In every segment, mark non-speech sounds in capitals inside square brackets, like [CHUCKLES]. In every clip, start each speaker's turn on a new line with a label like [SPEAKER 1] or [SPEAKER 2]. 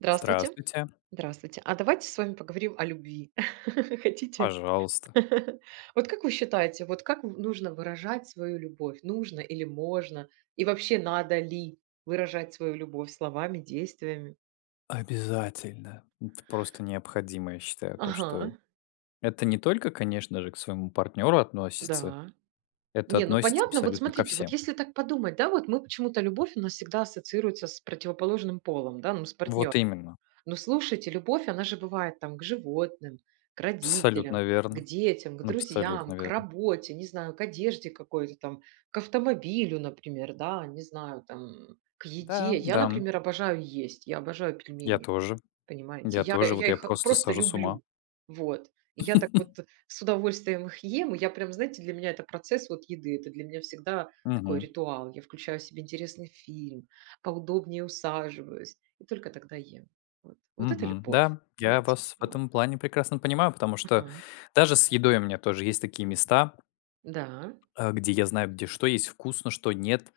[SPEAKER 1] Здравствуйте.
[SPEAKER 2] Здравствуйте!
[SPEAKER 1] Здравствуйте. А давайте с вами поговорим о любви. [LAUGHS] Хотите?
[SPEAKER 2] Пожалуйста.
[SPEAKER 1] [LAUGHS] Вот как вы считаете, вот как в нужно выражать свою любовь? Нужно или можно? И вообще надо ли выражать свою любовь словами, действиями?
[SPEAKER 2] Обязательно! Это просто необходимо, я считаю, то,
[SPEAKER 1] Ага.
[SPEAKER 2] что это не только, конечно же, к своему партнеру относится,
[SPEAKER 1] Да.
[SPEAKER 2] это
[SPEAKER 1] Не, ну
[SPEAKER 2] относится
[SPEAKER 1] понятно. Вот
[SPEAKER 2] абсолютно ко
[SPEAKER 1] смотрите, вот
[SPEAKER 2] всем.
[SPEAKER 1] если так подумать, да, вот мы почему-то, любовь у нас всегда ассоциируется с противоположным полом, да, ну с партнёр
[SPEAKER 2] Вот именно.
[SPEAKER 1] Но слушайте, любовь, она же бывает там, к животным, к родителям,
[SPEAKER 2] Абсолютно
[SPEAKER 1] к
[SPEAKER 2] верно.
[SPEAKER 1] детям, к
[SPEAKER 2] Абсолютно
[SPEAKER 1] друзьям, к
[SPEAKER 2] верно.
[SPEAKER 1] работе, не знаю, к одежде какой-то там, к автомобилю, например, да, не знаю, там, к еде.
[SPEAKER 2] Да,
[SPEAKER 1] Я,
[SPEAKER 2] да.
[SPEAKER 1] например, обожаю есть, я обожаю
[SPEAKER 2] Я
[SPEAKER 1] пельмени,
[SPEAKER 2] тоже.
[SPEAKER 1] понимаете,
[SPEAKER 2] Я
[SPEAKER 1] я
[SPEAKER 2] тоже. Вот
[SPEAKER 1] я
[SPEAKER 2] я
[SPEAKER 1] их
[SPEAKER 2] просто
[SPEAKER 1] просто
[SPEAKER 2] схожу с ума.
[SPEAKER 1] люблю. Вот. И я так вот
[SPEAKER 2] [LAUGHS]
[SPEAKER 1] с удовольствием их ем, и я прям, знаете, для меня это процесс вот еды, это для меня всегда такой
[SPEAKER 2] Мгм.
[SPEAKER 1] ритуал, я включаю себе интересный фильм, поудобнее усаживаюсь, и только тогда ем, вот. Вот это
[SPEAKER 2] Мгм.
[SPEAKER 1] любовь,
[SPEAKER 2] Да. Я
[SPEAKER 1] понимаете,
[SPEAKER 2] вас в
[SPEAKER 1] вот.
[SPEAKER 2] этом плане прекрасно понимаю, потому что
[SPEAKER 1] Ага.
[SPEAKER 2] даже с едой у меня тоже есть такие места
[SPEAKER 1] Да.
[SPEAKER 2] а, где я знаю, где что есть вкусно, что нет,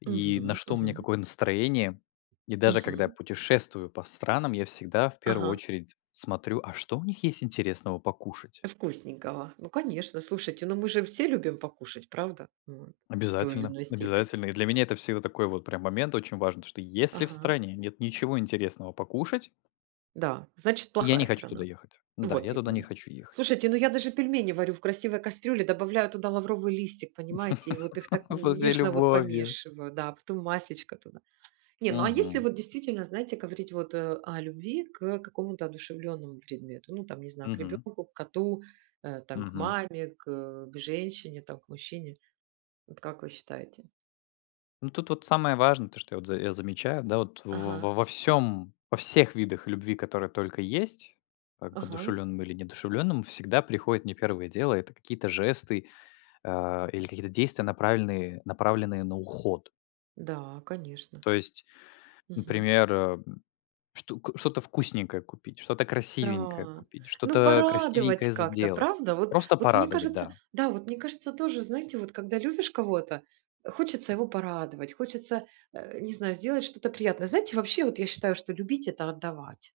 [SPEAKER 2] и на
[SPEAKER 1] Мгм
[SPEAKER 2] что мне
[SPEAKER 1] мгм.
[SPEAKER 2] какое настроение. И даже когда я
[SPEAKER 1] Мгм.
[SPEAKER 2] путешествую по странам, я всегда в первую
[SPEAKER 1] Ага.
[SPEAKER 2] очередь смотрю: а что у них есть интересного покушать?
[SPEAKER 1] Вкусненького. Ну конечно, слушайте, ну мы же все любим покушать, правда? Вот. В той или
[SPEAKER 2] Обязательно,
[SPEAKER 1] иной степени.
[SPEAKER 2] обязательно. И для меня это всегда такой вот прям момент очень важный, то что если в
[SPEAKER 1] Ага.
[SPEAKER 2] стране нет ничего интересного покушать
[SPEAKER 1] Да, значит,
[SPEAKER 2] я
[SPEAKER 1] плохая
[SPEAKER 2] не хочу туда
[SPEAKER 1] страна.
[SPEAKER 2] ехать. Да,
[SPEAKER 1] Вот
[SPEAKER 2] я туда не
[SPEAKER 1] именно.
[SPEAKER 2] хочу ехать!
[SPEAKER 1] Слушайте, ну я даже пельмени варю в красивой кастрюле, добавляю туда лавровый листик, понимаете, и вот их так
[SPEAKER 2] [LAUGHS] Со
[SPEAKER 1] н
[SPEAKER 2] всей
[SPEAKER 1] нежно вот
[SPEAKER 2] любовью!
[SPEAKER 1] помешиваю, да, потом масличко туда. Не, ну, а если
[SPEAKER 2] Мгм.
[SPEAKER 1] вот действительно, знаете, говорить вот, э, о любви к, э, какому-то одушевлённому предмету, ну, там, не знаю, к
[SPEAKER 2] Мгм.
[SPEAKER 1] ребенку, к коту, э, там к
[SPEAKER 2] Мгм.
[SPEAKER 1] маме, к э, к женщине там, к мужчине. Вот как вы считаете?
[SPEAKER 2] Ну тут вот самое важное, то что я вот я за замечаю, да вот, во во
[SPEAKER 1] Ага.
[SPEAKER 2] во всём, во всех видах любви, которые только есть, а к
[SPEAKER 1] Ага.
[SPEAKER 2] одушевленным или неодушевленным, всегда приходит мне первое дело, это какие-то жесты, а, или какие-то действия, направельные направленные на уход.
[SPEAKER 1] Да, конечно.
[SPEAKER 2] То есть,
[SPEAKER 1] Мгм.
[SPEAKER 2] например, м, что к что-то вкусненькое купить, что-то красивенькое
[SPEAKER 1] Да.
[SPEAKER 2] купить,
[SPEAKER 1] Ну
[SPEAKER 2] что-то,
[SPEAKER 1] порадовать
[SPEAKER 2] красивенькое
[SPEAKER 1] как-то,
[SPEAKER 2] сделать,
[SPEAKER 1] правда? Вот,
[SPEAKER 2] просто
[SPEAKER 1] вот мне
[SPEAKER 2] порадовать,
[SPEAKER 1] кажется,
[SPEAKER 2] да.
[SPEAKER 1] да, вот мне кажется тоже, знаете, вот когда любишь кого-то, хочется его порадовать, хочется, а, не знаю, сделать что-то приятное. Знаете, вообще вот я считаю, что любить это отдавать.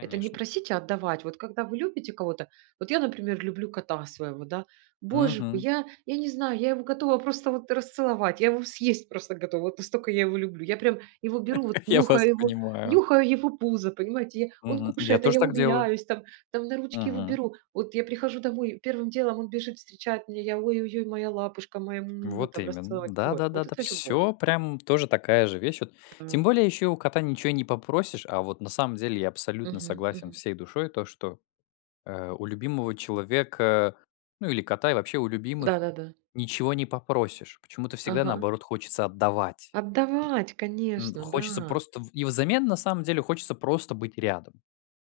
[SPEAKER 1] Это не просить, а отдавать. Вот когда вы любите кого-то, вот я, например, люблю кота своего, да. Боже мой,
[SPEAKER 2] Мгм.
[SPEAKER 1] я я не знаю, я его готова просто вот расцеловать, я его съесть просто готова, вот настолько я его люблю. Я прям его беру вот,
[SPEAKER 2] [LAUGHS] Я вас
[SPEAKER 1] нюхаю его,
[SPEAKER 2] понимаю.
[SPEAKER 1] нюхаю его пузо, понимаете я Он
[SPEAKER 2] Мгм, я
[SPEAKER 1] кушает, а
[SPEAKER 2] тоже
[SPEAKER 1] я
[SPEAKER 2] так делаю.
[SPEAKER 1] умиляюсь, там там на ручки его
[SPEAKER 2] Мгм.
[SPEAKER 1] беру. Вот я прихожу домой, и первым делом он бежит встречать меня, я: "Ой-ой-ой, моя лапушка, моя му [SMACKS LIPS] му [SMACKS LIPS] му",
[SPEAKER 2] Вот
[SPEAKER 1] там
[SPEAKER 2] именно!
[SPEAKER 1] расцеловать.
[SPEAKER 2] Да
[SPEAKER 1] Вот.
[SPEAKER 2] да да
[SPEAKER 1] Вот
[SPEAKER 2] да,
[SPEAKER 1] это любовь.
[SPEAKER 2] всё прям тоже такая же вещь, вот, тем
[SPEAKER 1] Та
[SPEAKER 2] более еще и у кота ничего и не попросишь, а вот на самом деле, я абсолютно
[SPEAKER 1] Мгм
[SPEAKER 2] согласен
[SPEAKER 1] мгм.
[SPEAKER 2] всей душой то что, а, у любимого человека, ну или кота, и вообще у любимых
[SPEAKER 1] Да-да-да.
[SPEAKER 2] ничего не попросишь, почему-то всегда
[SPEAKER 1] Ага.
[SPEAKER 2] наоборот хочется отдавать.
[SPEAKER 1] Отдавать,
[SPEAKER 2] М,
[SPEAKER 1] конечно,
[SPEAKER 2] хочется
[SPEAKER 1] да.
[SPEAKER 2] просто в и взамен на самом деле хочется просто быть рядом.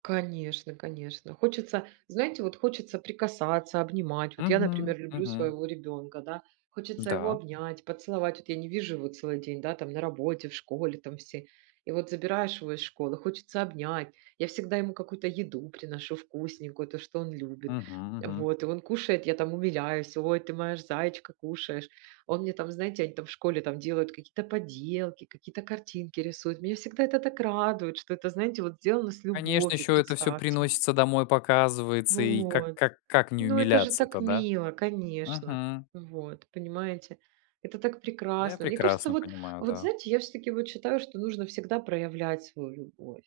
[SPEAKER 1] Конечно, конечно. Хочется, знаете, вот хочется прикасаться, обнимать. Вот я,
[SPEAKER 2] Мгм,
[SPEAKER 1] например, люблю
[SPEAKER 2] мгм.
[SPEAKER 1] своего ребёнка, да, хочется его
[SPEAKER 2] Да.
[SPEAKER 1] обнять, поцеловать, вот я не вижу его целый день, да, там на работе, в школе там все. И вот забираешь его из школы, хочется обнять, я всегда ему какую-то еду приношу вкусненькую, то, что он любит.
[SPEAKER 2] Мгм мгм.
[SPEAKER 1] Вот, и он кушает, я там умиляюсь: "Ой, ты моя ж заечка, кушаешь". Он мне там, знаете, они там в школе там делают какие-то поделки, какие-то картинки рисуют. Меня всегда это так радует, что это, знаете, вот сделано с
[SPEAKER 2] Конечно,
[SPEAKER 1] любовью,
[SPEAKER 2] ещё это всё
[SPEAKER 1] представьте.
[SPEAKER 2] приносится домой показывается, и как
[SPEAKER 1] Вот.
[SPEAKER 2] как как не
[SPEAKER 1] Ну это же
[SPEAKER 2] умиляться-то,
[SPEAKER 1] так
[SPEAKER 2] да?
[SPEAKER 1] мило, конечно,
[SPEAKER 2] Мгм.
[SPEAKER 1] вот, понимаете, это так
[SPEAKER 2] Да я
[SPEAKER 1] прекрасно. Мне кажется,
[SPEAKER 2] прекрасно
[SPEAKER 1] вот
[SPEAKER 2] понимаю,
[SPEAKER 1] вот
[SPEAKER 2] да.
[SPEAKER 1] знаете, я всё-таки вот считаю, что нужно всегда проявлять свою любовь,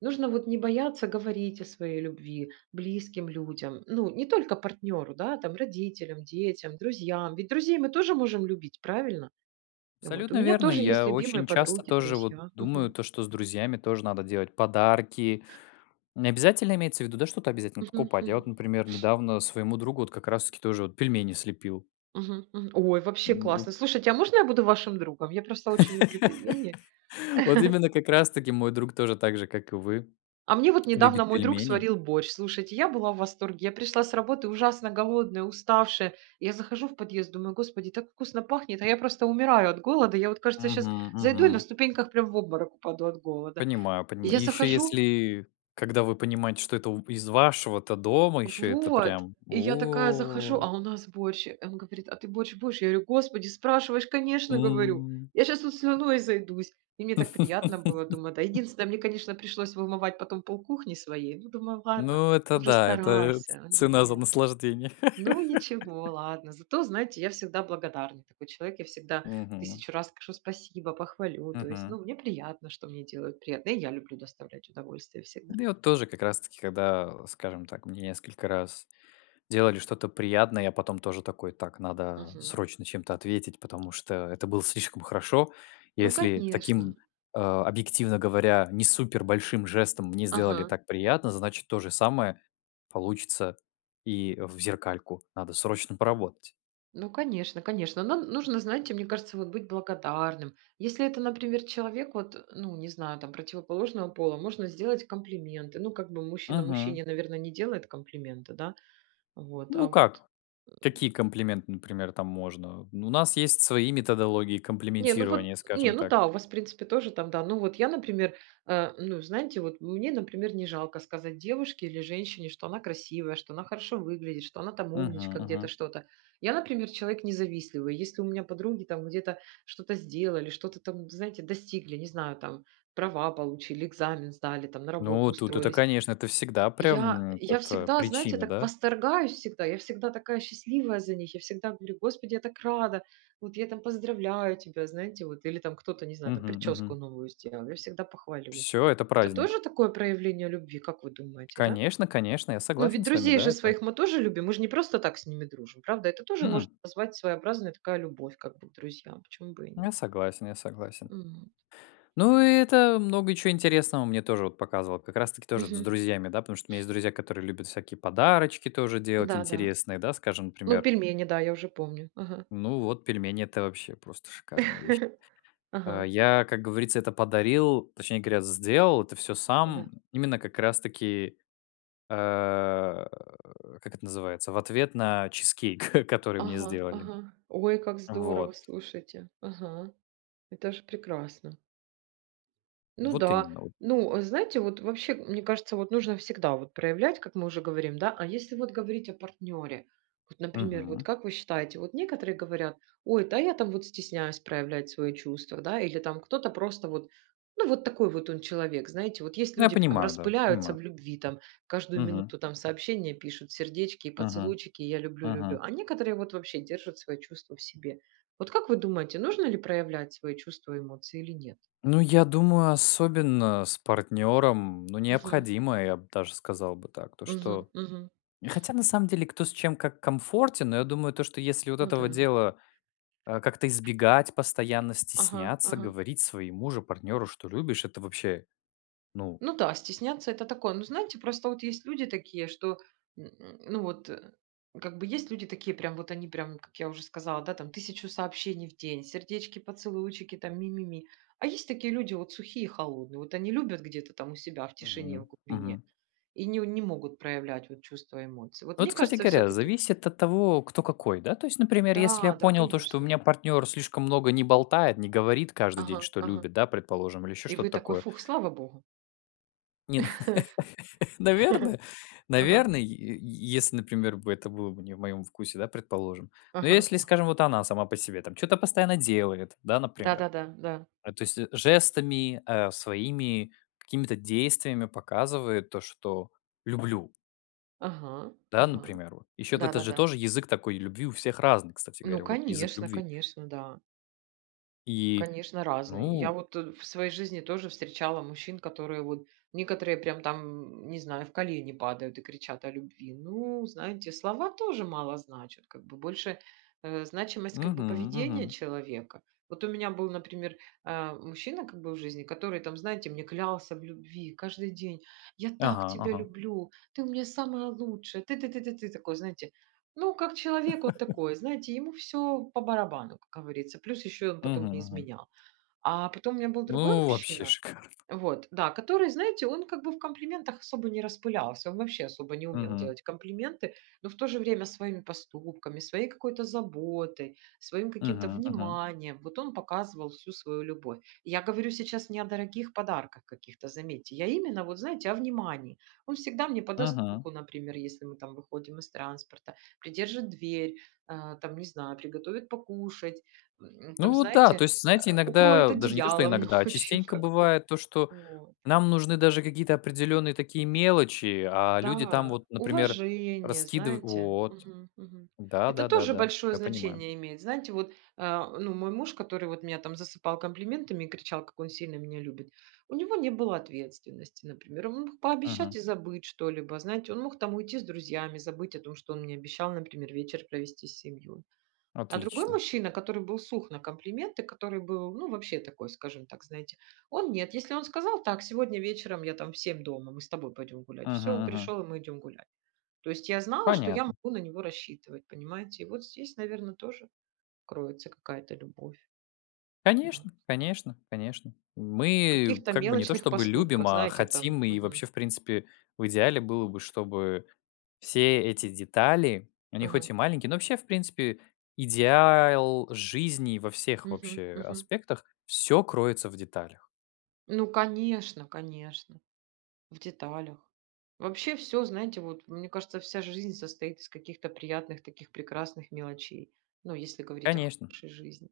[SPEAKER 1] нужно вот не бояться говорить о своей любви близким людям, ну, не только партнеру, да, там, родителям, детям, друзьям. Ведь друзей мы тоже можем любить, правильно? Вот. У
[SPEAKER 2] Абсолютно
[SPEAKER 1] меня
[SPEAKER 2] верно,
[SPEAKER 1] тоже есть
[SPEAKER 2] я
[SPEAKER 1] любимые
[SPEAKER 2] очень часто
[SPEAKER 1] подруги,
[SPEAKER 2] тоже вот
[SPEAKER 1] друзья
[SPEAKER 2] думаю,
[SPEAKER 1] Мгм.
[SPEAKER 2] то что с друзьями тоже надо делать подарки, не обязательно имеется в виду, да, что-то обязательно
[SPEAKER 1] Мгм
[SPEAKER 2] покупать, я
[SPEAKER 1] мгм.
[SPEAKER 2] вот, например, недавно своему другу вот как раз таки тоже вот пельмени слепил.
[SPEAKER 1] Мгм мгм. Ой, вообще
[SPEAKER 2] Ну вот
[SPEAKER 1] классно! Слушайте, а можно я буду вашим другом? Я просто очень люблю пельмени.
[SPEAKER 2] [LAUGHS] Вот
[SPEAKER 1] [CHUCKLES]
[SPEAKER 2] именно, как раз таки мой друг тоже, так же как и вы,
[SPEAKER 1] А мне вот
[SPEAKER 2] любит
[SPEAKER 1] недавно мой друг
[SPEAKER 2] пельмени.
[SPEAKER 1] сварил борщ. Слушайте, я была в восторге, я пришла с работы ужасно голодная, уставшая. Я захожу в подъезд, думаю: "Господи, так вкусно пахнет, а я просто умираю от голода. Я вот, кажется, щас
[SPEAKER 2] Мгм
[SPEAKER 1] зайду и на
[SPEAKER 2] мгм.
[SPEAKER 1] ступеньках прям в обморок упаду от голода".
[SPEAKER 2] Понимаю,
[SPEAKER 1] И
[SPEAKER 2] понима И
[SPEAKER 1] я
[SPEAKER 2] ещё,
[SPEAKER 1] захожу
[SPEAKER 2] если когда вы понимаете, что это у из вашего-то дома еще это
[SPEAKER 1] Вот!
[SPEAKER 2] прям,
[SPEAKER 1] И я такая захожу,
[SPEAKER 2] о.
[SPEAKER 1] а у нас борщ. Э, и он говорит: "А ты борщ будешь?" Я говорю: "Господи, спрашиваешь, конечно!- говорю,-
[SPEAKER 2] М.
[SPEAKER 1] Я щас тут слюной изойдусь!" И мне так приятно было, думаю, да
[SPEAKER 2] [LAUGHS]
[SPEAKER 1] Единственное, мне, конечно, пришлось вымывать потом полкухни своей, ну думаю, ладно,
[SPEAKER 2] Ну это
[SPEAKER 1] он же
[SPEAKER 2] да, это ц
[SPEAKER 1] старался, он же
[SPEAKER 2] цена за
[SPEAKER 1] делал.
[SPEAKER 2] наслаждение.
[SPEAKER 1] Ну ничего,
[SPEAKER 2] [LAUGHS]
[SPEAKER 1] ладно. Зато, знаете, я всегда благодарна, такой человек, я всегда
[SPEAKER 2] Мгм.
[SPEAKER 1] 1 000 раз скажу спасибо, похвалю. То есть
[SPEAKER 2] Мгм.
[SPEAKER 1] ну мне приятно, что мне делают приятно. И я люблю доставлять удовольствие
[SPEAKER 2] У
[SPEAKER 1] всегда.
[SPEAKER 2] меня вот тоже как раз таки, когда, скажем так, мне несколько раз делали что-то приятное, я потом тоже такой, так, надо
[SPEAKER 1] Мгм.
[SPEAKER 2] срочно чем-то ответить, потому что это было слишком хорошо.
[SPEAKER 1] Ну,
[SPEAKER 2] Если
[SPEAKER 1] конечно.
[SPEAKER 2] таким, а, объективно говоря, не супер большим жестом мне сделали
[SPEAKER 1] Ага.
[SPEAKER 2] так приятно, значит то же самое получится и в зеркальку. Надо срочно поработать.
[SPEAKER 1] Ну, конечно конечно, нам нужно, знаете, мне кажется, вот быть благодарным, если это, например, человек вот, ну не знаю там, противоположного пола, можно сделать комплименты, ну как бы мужчина
[SPEAKER 2] Мгм.
[SPEAKER 1] мужчине, наверно, не делает комплименты, да. Вот,
[SPEAKER 2] Ну
[SPEAKER 1] а, вот.
[SPEAKER 2] как, какие
[SPEAKER 1] [GRUNTS]
[SPEAKER 2] комплименты, например, там можно? Ну у нас есть свои методологии
[SPEAKER 1] Не ну вот
[SPEAKER 2] комплиментирования,
[SPEAKER 1] не
[SPEAKER 2] скажем
[SPEAKER 1] ну
[SPEAKER 2] так.
[SPEAKER 1] да, у вас, в принципе, тоже там, да. Ну вот я, например, а, ну знаете, вот мне, например, не жалко сказать девушке или женщине, что она красивая, что она хорошо выглядит, что она там
[SPEAKER 2] Мгм
[SPEAKER 1] умничка где-то,
[SPEAKER 2] мгм.
[SPEAKER 1] что-то. Я, например, человек не завистливый, если у меня подруги там где-то что-то сделали, что-то там, знаете, достигли, не знаю, там права получили, экзамен сдали там, на работу
[SPEAKER 2] Ну тут это,
[SPEAKER 1] устроились.
[SPEAKER 2] конечно, это всегда прям,
[SPEAKER 1] Я
[SPEAKER 2] м,
[SPEAKER 1] я
[SPEAKER 2] это
[SPEAKER 1] всегда, знаете,
[SPEAKER 2] причина,
[SPEAKER 1] так
[SPEAKER 2] да?
[SPEAKER 1] восторгаюсь, всегда, я всегда такая счастливая за них, я всегда говорю: "Господи, я так рада, вот я там поздравляю тебя!" Знаете вот, или там кто-то, не знаю там,
[SPEAKER 2] Мгм мгм.
[SPEAKER 1] прическу новую сделал, я всегда похвалю.
[SPEAKER 2] Всё, это
[SPEAKER 1] Это
[SPEAKER 2] праздник!
[SPEAKER 1] тоже такое проявление любви, как вы думаете, да?
[SPEAKER 2] Конечно конечно, я
[SPEAKER 1] Ну, ведь
[SPEAKER 2] согласен с вами,
[SPEAKER 1] друзей
[SPEAKER 2] да,
[SPEAKER 1] же
[SPEAKER 2] это
[SPEAKER 1] своих мы тоже любим, мы ж не просто так с ними дружим, правда? Это тоже можно
[SPEAKER 2] М-м.
[SPEAKER 1] назвать, своеобразная такая любовь, как бы к друзьям, почему бы и
[SPEAKER 2] Я
[SPEAKER 1] нет.
[SPEAKER 2] согласен, я согласен.
[SPEAKER 1] М.
[SPEAKER 2] Ну и это много чё интересного мне тоже вот показывал, как раз таки тоже вот с
[SPEAKER 1] Мгм.
[SPEAKER 2] друзьями, да. Потому что у меня есть друзья, которые любят всякие подарочки тоже делать
[SPEAKER 1] Да, да.
[SPEAKER 2] интересные, да, скажем,
[SPEAKER 1] Ну
[SPEAKER 2] например.
[SPEAKER 1] пельмени, да, я уже помню, ага.
[SPEAKER 2] Ну вот пельмени, это вообще просто шикарные вещи.
[SPEAKER 1] [LAUGHS]
[SPEAKER 2] А
[SPEAKER 1] Ага.
[SPEAKER 2] я, как говорится, это подарил, точнее говоря, сделал это всё
[SPEAKER 1] Да.
[SPEAKER 2] сам именно как раз таки а, [GRUNTS] как это называется, в ответ на чизкейк [CHUCKLES] который мне
[SPEAKER 1] Ага,
[SPEAKER 2] сделали.
[SPEAKER 1] ага. Ой, как здорово,
[SPEAKER 2] Вот.
[SPEAKER 1] слушайте Ага, это же прекрасно. Ну
[SPEAKER 2] Вот
[SPEAKER 1] да,
[SPEAKER 2] именно во
[SPEAKER 1] ну, э, знаете, вот вообще, мне кажется, вот нужно всегда вот проявлять, как мы уже говорим, да, а если вот говорить о партнере. Вот, например, вот
[SPEAKER 2] Мгм.
[SPEAKER 1] как вы считаете, вот некоторые говорят: "Ой, да, а я там вот стесняюсь проявлять свои чувства", да. Или там кто-то просто вот, ну, вот такой вот он человек. Знаете, вот есть
[SPEAKER 2] Я
[SPEAKER 1] люди там
[SPEAKER 2] понимаю, да,
[SPEAKER 1] распыляются
[SPEAKER 2] понимаю.
[SPEAKER 1] в любви, там, каждую
[SPEAKER 2] Мгм.
[SPEAKER 1] минуту там сообщения пишут, сердечки и
[SPEAKER 2] Мгм.
[SPEAKER 1] поцелуйчики, я люблю, люблю,
[SPEAKER 2] Мгм.
[SPEAKER 1] а некоторые вот вообще держат свои чувства в себе. Вот как вы думаете, нужно ли проявлять свои чувства и эмоции или нет?
[SPEAKER 2] Ну я думаю, особенно с партнером ну
[SPEAKER 1] Мгм.
[SPEAKER 2] необходимо, я б даже сказал бы так, то
[SPEAKER 1] Мгм
[SPEAKER 2] что
[SPEAKER 1] мгм.
[SPEAKER 2] Хотя, на самом деле, кто с чем как комфортен, но я думаю то, что если вот
[SPEAKER 1] Ну
[SPEAKER 2] этого
[SPEAKER 1] да.
[SPEAKER 2] дела, а, как-то избегать, постоянно
[SPEAKER 1] Ага
[SPEAKER 2] стесняться
[SPEAKER 1] ага.
[SPEAKER 2] говорить своему же партнеру, что любишь, это вообще, ну
[SPEAKER 1] Ну да, стесняться это такое. Ну, знаете, просто вот есть люди такие, что, [GRUNTS] ну, вот э, как бы есть люди такие прям вот они, прям как я уже сказала, да, там 1 000 сообщений в день, сердечки, поцелуйчики, там ми ми ми. А есть такие люди вот, сухие и холодные, вот они любят где-то там у себя в тишине, в
[SPEAKER 2] Мгм
[SPEAKER 1] глубине,
[SPEAKER 2] мгм.
[SPEAKER 1] и не не могут проявлять вот чувства и эмоции. Вот мне
[SPEAKER 2] Вот, кстати
[SPEAKER 1] кажется,
[SPEAKER 2] говоря,
[SPEAKER 1] всё-таки
[SPEAKER 2] зависит от того, кто какой, да, то есть, например, если я
[SPEAKER 1] Да-да,
[SPEAKER 2] понял то, что у
[SPEAKER 1] конечно.
[SPEAKER 2] меня партнер слишком много не болтает, не говорит каждый день,
[SPEAKER 1] Ага,
[SPEAKER 2] что
[SPEAKER 1] ага.
[SPEAKER 2] любит, да, предположим, или еще
[SPEAKER 1] И
[SPEAKER 2] что-то
[SPEAKER 1] вы такой:
[SPEAKER 2] такое
[SPEAKER 1] "Фух, слава Богу".
[SPEAKER 2] Не, ну, наверное,
[SPEAKER 1] [LAUGHS] Ага.
[SPEAKER 2] наверное, й й если например бы, это было бы не в моем вкусе, да, предположим. Но
[SPEAKER 1] Ага
[SPEAKER 2] если
[SPEAKER 1] ага.
[SPEAKER 2] скажем вот она сама по себе там чё-то постоянно делает, да, например.
[SPEAKER 1] Да-да-да, да.
[SPEAKER 2] А, то есть, жестами, э, своими какими-то действиями, показывает то, что люблю.
[SPEAKER 1] Ага
[SPEAKER 2] Да,
[SPEAKER 1] ага.
[SPEAKER 2] например, вот. Еще это же
[SPEAKER 1] Да-да-да.
[SPEAKER 2] тоже язык такой любви у всех разный, кстати
[SPEAKER 1] Ну
[SPEAKER 2] говоря, вот. Язык
[SPEAKER 1] конечно,
[SPEAKER 2] любви.
[SPEAKER 1] конечно, да.
[SPEAKER 2] И.
[SPEAKER 1] Конечно разные. Я
[SPEAKER 2] Ну.
[SPEAKER 1] вот, э, в своей жизни тоже встречала мужчин, которые вот некоторые прям там, не знаю, в колени падают и кричат о любви. Ну, знаете, слова тоже мало значат, как бы больше, э, значимость, как бы
[SPEAKER 2] Мгм
[SPEAKER 1] поведения
[SPEAKER 2] мгм.
[SPEAKER 1] человека. Вот у меня был, например, а, мужчина, как бы в жизни, который там, знаете, мне клялся в любви каждый день: "Я так
[SPEAKER 2] Ага
[SPEAKER 1] тебя
[SPEAKER 2] ага.
[SPEAKER 1] люблю, ты у меня самая лучшая, ты ты ты ты ты". Такой, знаете, ну, как человек вот
[SPEAKER 2] [LAUGHS]
[SPEAKER 1] такой, знаете, ему всё по барабану, как говорится. Плюс ещё он потом
[SPEAKER 2] Мгм
[SPEAKER 1] мне
[SPEAKER 2] мгм.
[SPEAKER 1] изменял. А потом у меня был другой
[SPEAKER 2] Ну, вообще
[SPEAKER 1] мужчина,
[SPEAKER 2] шикарно!
[SPEAKER 1] вот. Да, который, знаете, он как бы в комплиментах особо не распылялся, он вообще особо не умел
[SPEAKER 2] Мгм.
[SPEAKER 1] делать комплименты, но в то же время своими поступками, своей какой-то заботой, своим каким-то
[SPEAKER 2] Мгм мгм.
[SPEAKER 1] вниманием, вот он показывал всю свою любовь. Я говорю сейчас не о дорогих подарках каких-то, заметьте, я именно вот знаете о внимании. Он всегда мне подаст
[SPEAKER 2] Мгм.
[SPEAKER 1] руку, например, если мы там выходим из транспорта, придержит дверь, а, там, не знаю, приготовит покушать, м,
[SPEAKER 2] Ну,
[SPEAKER 1] там,
[SPEAKER 2] вот да,
[SPEAKER 1] знаете,
[SPEAKER 2] то есть, знаете,
[SPEAKER 1] а, укроет
[SPEAKER 2] иногда даже не то что
[SPEAKER 1] одеялом
[SPEAKER 2] иногда, а,
[SPEAKER 1] ночью,
[SPEAKER 2] частенько,
[SPEAKER 1] как бы.
[SPEAKER 2] бывает то, что
[SPEAKER 1] Вот.
[SPEAKER 2] нам нужны даже какие-то определенные такие мелочи, а люди там
[SPEAKER 1] Да,
[SPEAKER 2] вот, например,
[SPEAKER 1] уважение,
[SPEAKER 2] раскидыв
[SPEAKER 1] знаете
[SPEAKER 2] Вот.
[SPEAKER 1] Мгм мгм.
[SPEAKER 2] Да
[SPEAKER 1] Это
[SPEAKER 2] да да
[SPEAKER 1] тоже
[SPEAKER 2] да,
[SPEAKER 1] большое
[SPEAKER 2] я понимаю.
[SPEAKER 1] значение имеет. Знаете, вот, а, ну, мой муж, который вот меня там засыпал комплиментами и кричал, как он сильно меня любит, у него не было ответственности. Например, он мог
[SPEAKER 2] Мгм.
[SPEAKER 1] пообещать и забыть что-либо, знаете, он мог там уйти с друзьями, забыть о том, что он мне обещал, например, вечер провести с семьёй. А другой
[SPEAKER 2] Отлично.
[SPEAKER 1] мужчина, который был сух на комплименты, который был ну вообще такой, скажем так, знаете, он нет. Если он сказал: "Так, сегодня вечером, я там в 7 дома, мы с тобой пойдём гулять". Всё,
[SPEAKER 2] Мгм
[SPEAKER 1] он
[SPEAKER 2] мгм.
[SPEAKER 1] пришёл и мы идём гулять. То есть я знала, что я
[SPEAKER 2] Понятно.
[SPEAKER 1] могу на него рассчитывать, понимаете? И вот здесь, наверно, тоже кроется какая-то любовь. Вот.
[SPEAKER 2] Конечно, конечно, конечно.
[SPEAKER 1] В
[SPEAKER 2] Мы
[SPEAKER 1] каких-то
[SPEAKER 2] как бы не то
[SPEAKER 1] мелочных
[SPEAKER 2] чтобы
[SPEAKER 1] поступках,
[SPEAKER 2] любим, а
[SPEAKER 1] знаете там,
[SPEAKER 2] хотим и
[SPEAKER 1] мгм.
[SPEAKER 2] вообще, в принципе, в идеале, было бы, чтобы все эти детали, они хоть
[SPEAKER 1] Ага.
[SPEAKER 2] и маленькие Но вообще, в принципе, идеал жизни во всех
[SPEAKER 1] Мгм
[SPEAKER 2] вообще
[SPEAKER 1] мгм.
[SPEAKER 2] аспектах, всё кроется в деталях.
[SPEAKER 1] Ну конечно, конечно. В деталях. Вообще всё, знаете, вот мне кажется, вся жизнь состоит из каких-то приятных таких прекрасных мелочей, ну, если говорить о
[SPEAKER 2] Конечно!
[SPEAKER 1] хорошей жизни.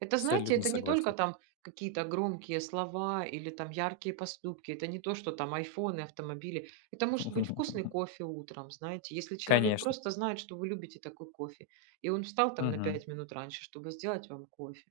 [SPEAKER 1] Это, знаете,
[SPEAKER 2] Абсолютно
[SPEAKER 1] это не только
[SPEAKER 2] согласен!
[SPEAKER 1] там какие-то громкие слова или там яркие поступки, это не то, что там "Айфоны", автомобили. Это может быть вкусный
[SPEAKER 2] [LAUGHS]
[SPEAKER 1] кофе утром, знаете, если человек
[SPEAKER 2] Конечно.
[SPEAKER 1] просто знает, что вы любите такой кофе, и он встал там на
[SPEAKER 2] Мгм.
[SPEAKER 1] 5 минут раньше, чтобы сделать вам кофе,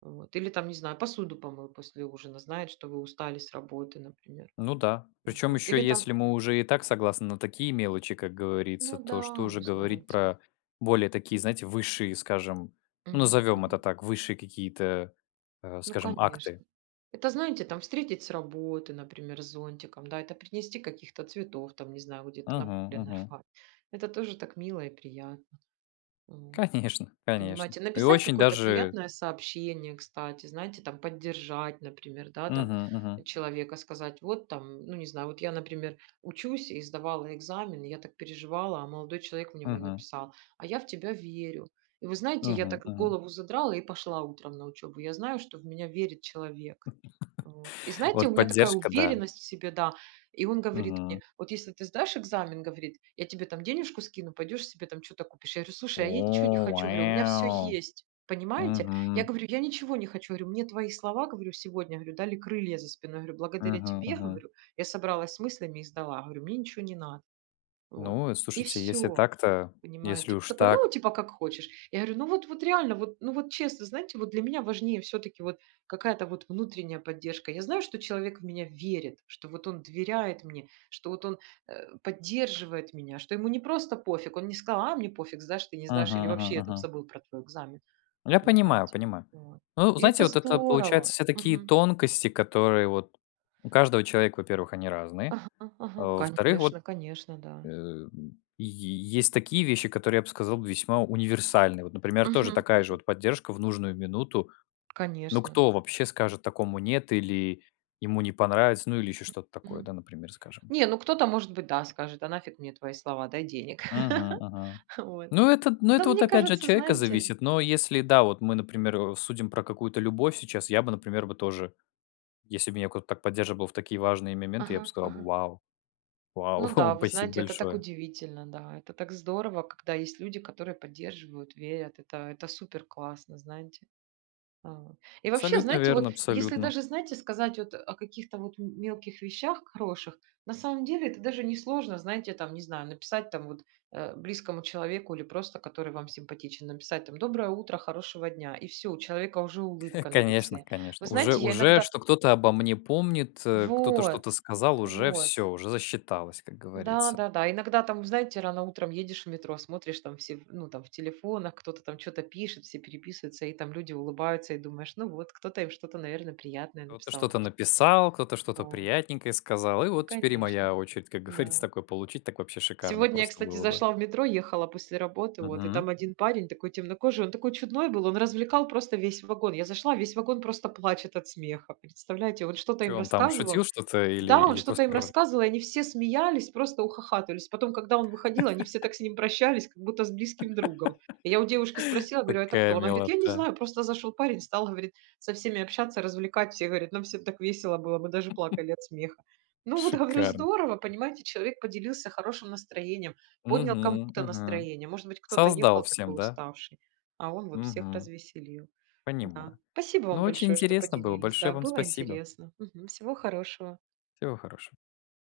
[SPEAKER 1] вот. Или там, не знаю, посуду помыл после ужина, знает, что вы устали с работы, например.
[SPEAKER 2] Ну да. Причем,
[SPEAKER 1] Вот.
[SPEAKER 2] ещё
[SPEAKER 1] Или там
[SPEAKER 2] если мы уже и так согласны на такие мелочи, как говорится,
[SPEAKER 1] Ну
[SPEAKER 2] то что
[SPEAKER 1] да,
[SPEAKER 2] уже
[SPEAKER 1] ну
[SPEAKER 2] говорить
[SPEAKER 1] знаете.
[SPEAKER 2] про более такие, знаете, высшие, скажем, ну
[SPEAKER 1] Мгм
[SPEAKER 2] назовем
[SPEAKER 1] мгм.
[SPEAKER 2] это так, высшие какие-то, а,
[SPEAKER 1] Ну
[SPEAKER 2] скажем, акты.
[SPEAKER 1] конечно. Это знаете, там встретить с работы, например, с зонтиком, да, это принести каких-то цветов, там не знаю, где-то на
[SPEAKER 2] Мгм
[SPEAKER 1] поле
[SPEAKER 2] мгм.
[SPEAKER 1] нарвать. Это тоже так мило и приятно. Вот.
[SPEAKER 2] Конечно, конечно.
[SPEAKER 1] Понимаете,
[SPEAKER 2] И
[SPEAKER 1] написать
[SPEAKER 2] очень
[SPEAKER 1] какое-то
[SPEAKER 2] даже
[SPEAKER 1] приятное сообщение, кстати, знаете, там поддержать, например, да, там,
[SPEAKER 2] Мгм мгм.
[SPEAKER 1] человека, сказать вот там Ну не знаю, вот я, например, учусь и сдавала экзамены, я так переживала, а молодой человек мне мой
[SPEAKER 2] Мгм.
[SPEAKER 1] написал: "А я в тебя верю". И вы знаете, я
[SPEAKER 2] Мгм
[SPEAKER 1] так
[SPEAKER 2] мгм.
[SPEAKER 1] голову задрала и пошла утром на учёбу, я знаю, что в меня верит человек. Вот. И
[SPEAKER 2] [LAUGHS]
[SPEAKER 1] знаете, у
[SPEAKER 2] Вот
[SPEAKER 1] меня такая
[SPEAKER 2] поддержка, да.
[SPEAKER 1] уверенность в себе, да. И он говорит мне:
[SPEAKER 2] Мгм.
[SPEAKER 1] "Вот если ты сдашь экзамен,- говорит, я тебе там денежку скину, пойдешь себе там чё-то купишь". Я говорю: "Слушай, а я ничего не
[SPEAKER 2] О,
[SPEAKER 1] хочу,- говорю, у меня все
[SPEAKER 2] вэу.
[SPEAKER 1] есть". Понимаете? Я
[SPEAKER 2] Мгм.
[SPEAKER 1] говорю: "Я ничего не хочу,- говорю,- мне твои слова,- говорю,- сегодня,- говорю,- дали крылья за спиной,- говорю.- Благодаря
[SPEAKER 2] Мгм
[SPEAKER 1] тебе,-
[SPEAKER 2] мгм.
[SPEAKER 1] говорю,- я собралась с мыслями и сдала,- говорю,- мне ничего не надо". Вот.
[SPEAKER 2] Ну,
[SPEAKER 1] И
[SPEAKER 2] слушайте, если
[SPEAKER 1] всё.
[SPEAKER 2] так-то, если
[SPEAKER 1] Понимаете?
[SPEAKER 2] уж
[SPEAKER 1] Такой, ну,
[SPEAKER 2] так.
[SPEAKER 1] типа: "Как хочешь". Я говорю: "Ну, вот, вот реально, вот, ну, вот честно". Знаете, вот для меня важнее всё-таки вот какая-то вот внутренняя поддержка. Я знаю, что человек в меня верит, что вот он доверяет мне, что вот он, э, поддерживает меня, что ему не просто пофиг, он не сказал: "А мне пофиг, сдашь, ты не сдашь, или
[SPEAKER 2] Мгм мгм
[SPEAKER 1] вообще я там
[SPEAKER 2] мгм.
[SPEAKER 1] забыл про твой экзамен".
[SPEAKER 2] Я понимаю,
[SPEAKER 1] Понимаете?
[SPEAKER 2] понимаю.
[SPEAKER 1] Вот.
[SPEAKER 2] Ну,
[SPEAKER 1] И
[SPEAKER 2] знаете,
[SPEAKER 1] это
[SPEAKER 2] вот это получается,
[SPEAKER 1] здорово,
[SPEAKER 2] все такие
[SPEAKER 1] мгм.
[SPEAKER 2] тонкости, которые вот у каждого человека, во-первых, они разные,
[SPEAKER 1] Ага
[SPEAKER 2] а,
[SPEAKER 1] ага.
[SPEAKER 2] во-вторых, вот,
[SPEAKER 1] Конечно, конечно,
[SPEAKER 2] [GRUNTS]
[SPEAKER 1] да.
[SPEAKER 2] м, й есть такие вещи, которые, я б сказал, весьма универсальны. Вот например, тоже
[SPEAKER 1] Мгм
[SPEAKER 2] такая же
[SPEAKER 1] мгм.
[SPEAKER 2] вот поддержка в нужную минуту, ну
[SPEAKER 1] Конечно.
[SPEAKER 2] кто вообще скажет такому нет, или ему не понравится, ну или ещё что-то такое, да,
[SPEAKER 1] Мгм.
[SPEAKER 2] например скажем.
[SPEAKER 1] Не, ну кто-то, может быть, да, скажет: "А нафиг мне твои слова, дай денег".
[SPEAKER 2] Мгм
[SPEAKER 1] [LAUGHS]
[SPEAKER 2] мгм.
[SPEAKER 1] Вот.
[SPEAKER 2] Ну это т ну
[SPEAKER 1] Но
[SPEAKER 2] это вот
[SPEAKER 1] мне
[SPEAKER 2] опять же от
[SPEAKER 1] кажется,
[SPEAKER 2] человека
[SPEAKER 1] знаете
[SPEAKER 2] зависит, но если, да, вот, мы, например, судим про какую-то любовь сейчас, я бы, например бы, тоже, если бы меня кто-то так поддерживал в такие важные моменты, я б
[SPEAKER 1] Ага,
[SPEAKER 2] сказал бы:
[SPEAKER 1] ага.
[SPEAKER 2] "Вау, вау,
[SPEAKER 1] Ну да,
[SPEAKER 2] [CHUCKLES]
[SPEAKER 1] вы
[SPEAKER 2] спасибо
[SPEAKER 1] знаете, это так
[SPEAKER 2] большое!"
[SPEAKER 1] удивительно, да. Это так здорово, когда есть люди, которые поддерживают, верят, это это супер классно, знаете. Вот. И вообще
[SPEAKER 2] Абсолютно
[SPEAKER 1] знаете,
[SPEAKER 2] верно,
[SPEAKER 1] вот если
[SPEAKER 2] абсолютно.
[SPEAKER 1] даже, знаете, сказать вот, а, о каких-то вот м мелких вещах хороших, на самом деле это даже несложно, знаете там, не знаю, написать там вот, э, близкому человеку или просто, который вам симпатичен, написать там: "Доброе утро, хорошего дня". И всё, у человека уже
[SPEAKER 2] [CHUCKLES]
[SPEAKER 1] улыбка на
[SPEAKER 2] Конечно,
[SPEAKER 1] лице. Вы
[SPEAKER 2] конечно уже
[SPEAKER 1] знаете, я
[SPEAKER 2] уже
[SPEAKER 1] иногда
[SPEAKER 2] что кто-то обо мне помнит, э, кто-то
[SPEAKER 1] Вот,
[SPEAKER 2] что-то сказал уже
[SPEAKER 1] вот.
[SPEAKER 2] всё, уже засчиталось, как говорится.
[SPEAKER 1] Да-да-да. Иногда там, знаете, рано утром едешь в метро, смотришь, там все, ну там в телефонах, кто-то там чё-то пишет, все переписываются, и там люди улыбаются, и думаешь: "Ну вот, кто-то им что-то, наверно, приятное
[SPEAKER 2] Кто-то
[SPEAKER 1] написал,
[SPEAKER 2] что-то
[SPEAKER 1] может".
[SPEAKER 2] написал, кто-то что-то
[SPEAKER 1] Вот.
[SPEAKER 2] приятненькое сказал, и
[SPEAKER 1] Ну,
[SPEAKER 2] вот теперь и
[SPEAKER 1] конечно.
[SPEAKER 2] моя очередь, как говорится,
[SPEAKER 1] Да.
[SPEAKER 2] такое получить, так вообще шикарно
[SPEAKER 1] Сегодня, я
[SPEAKER 2] просто
[SPEAKER 1] кстати,
[SPEAKER 2] было бы.
[SPEAKER 1] зашла в метро, ехала после работы, вот. И
[SPEAKER 2] Мгм.
[SPEAKER 1] там один, парень такой темнокожий, он такой чудной был, он развлекал просто весь вагон. Я зашла, весь вагон просто плачет от смеха. Представляете, он что-то
[SPEAKER 2] Чё
[SPEAKER 1] им
[SPEAKER 2] он там, шутил
[SPEAKER 1] рассказывал.
[SPEAKER 2] что-то или
[SPEAKER 1] Да, он
[SPEAKER 2] или
[SPEAKER 1] что-то
[SPEAKER 2] просто
[SPEAKER 1] им
[SPEAKER 2] рр?
[SPEAKER 1] рассказывал, и они все смеялись, просто ухахатывались. Потом, когда он выходил, они все
[SPEAKER 2] [LAUGHS]
[SPEAKER 1] так с ним прощались, как будто с близким другом. И я у девушки спросила,
[SPEAKER 2] [LAUGHS]
[SPEAKER 1] говорю: "А это
[SPEAKER 2] Такая
[SPEAKER 1] кто?" Она говорит, я не
[SPEAKER 2] милота!
[SPEAKER 1] знаю, просто зашёл парень, стал, говорит, со всеми общаться, развлекать. Все говорят: "Нам всем так весело было, мы даже
[SPEAKER 2] [LAUGHS]
[SPEAKER 1] плакали от смеха". Ну вот, говорю,
[SPEAKER 2] Шикарно!
[SPEAKER 1] здорово, понимаете, человек поделился хорошим настроением, поднял
[SPEAKER 2] Мгм
[SPEAKER 1] кому-то
[SPEAKER 2] мгм.
[SPEAKER 1] настроение, может быть кто-то
[SPEAKER 2] Создал
[SPEAKER 1] ехал
[SPEAKER 2] всем,
[SPEAKER 1] такой
[SPEAKER 2] да?
[SPEAKER 1] уставший, а он вот всех
[SPEAKER 2] Мгм.
[SPEAKER 1] развеселил. Да.
[SPEAKER 2] Понимаю.
[SPEAKER 1] Спасибо
[SPEAKER 2] Ну
[SPEAKER 1] вам
[SPEAKER 2] очень
[SPEAKER 1] большое, что
[SPEAKER 2] интересно было,
[SPEAKER 1] поделились, да,
[SPEAKER 2] большое вам
[SPEAKER 1] было
[SPEAKER 2] спасибо.
[SPEAKER 1] интересно Мгм. Всего хорошего.
[SPEAKER 2] Всего хорошего.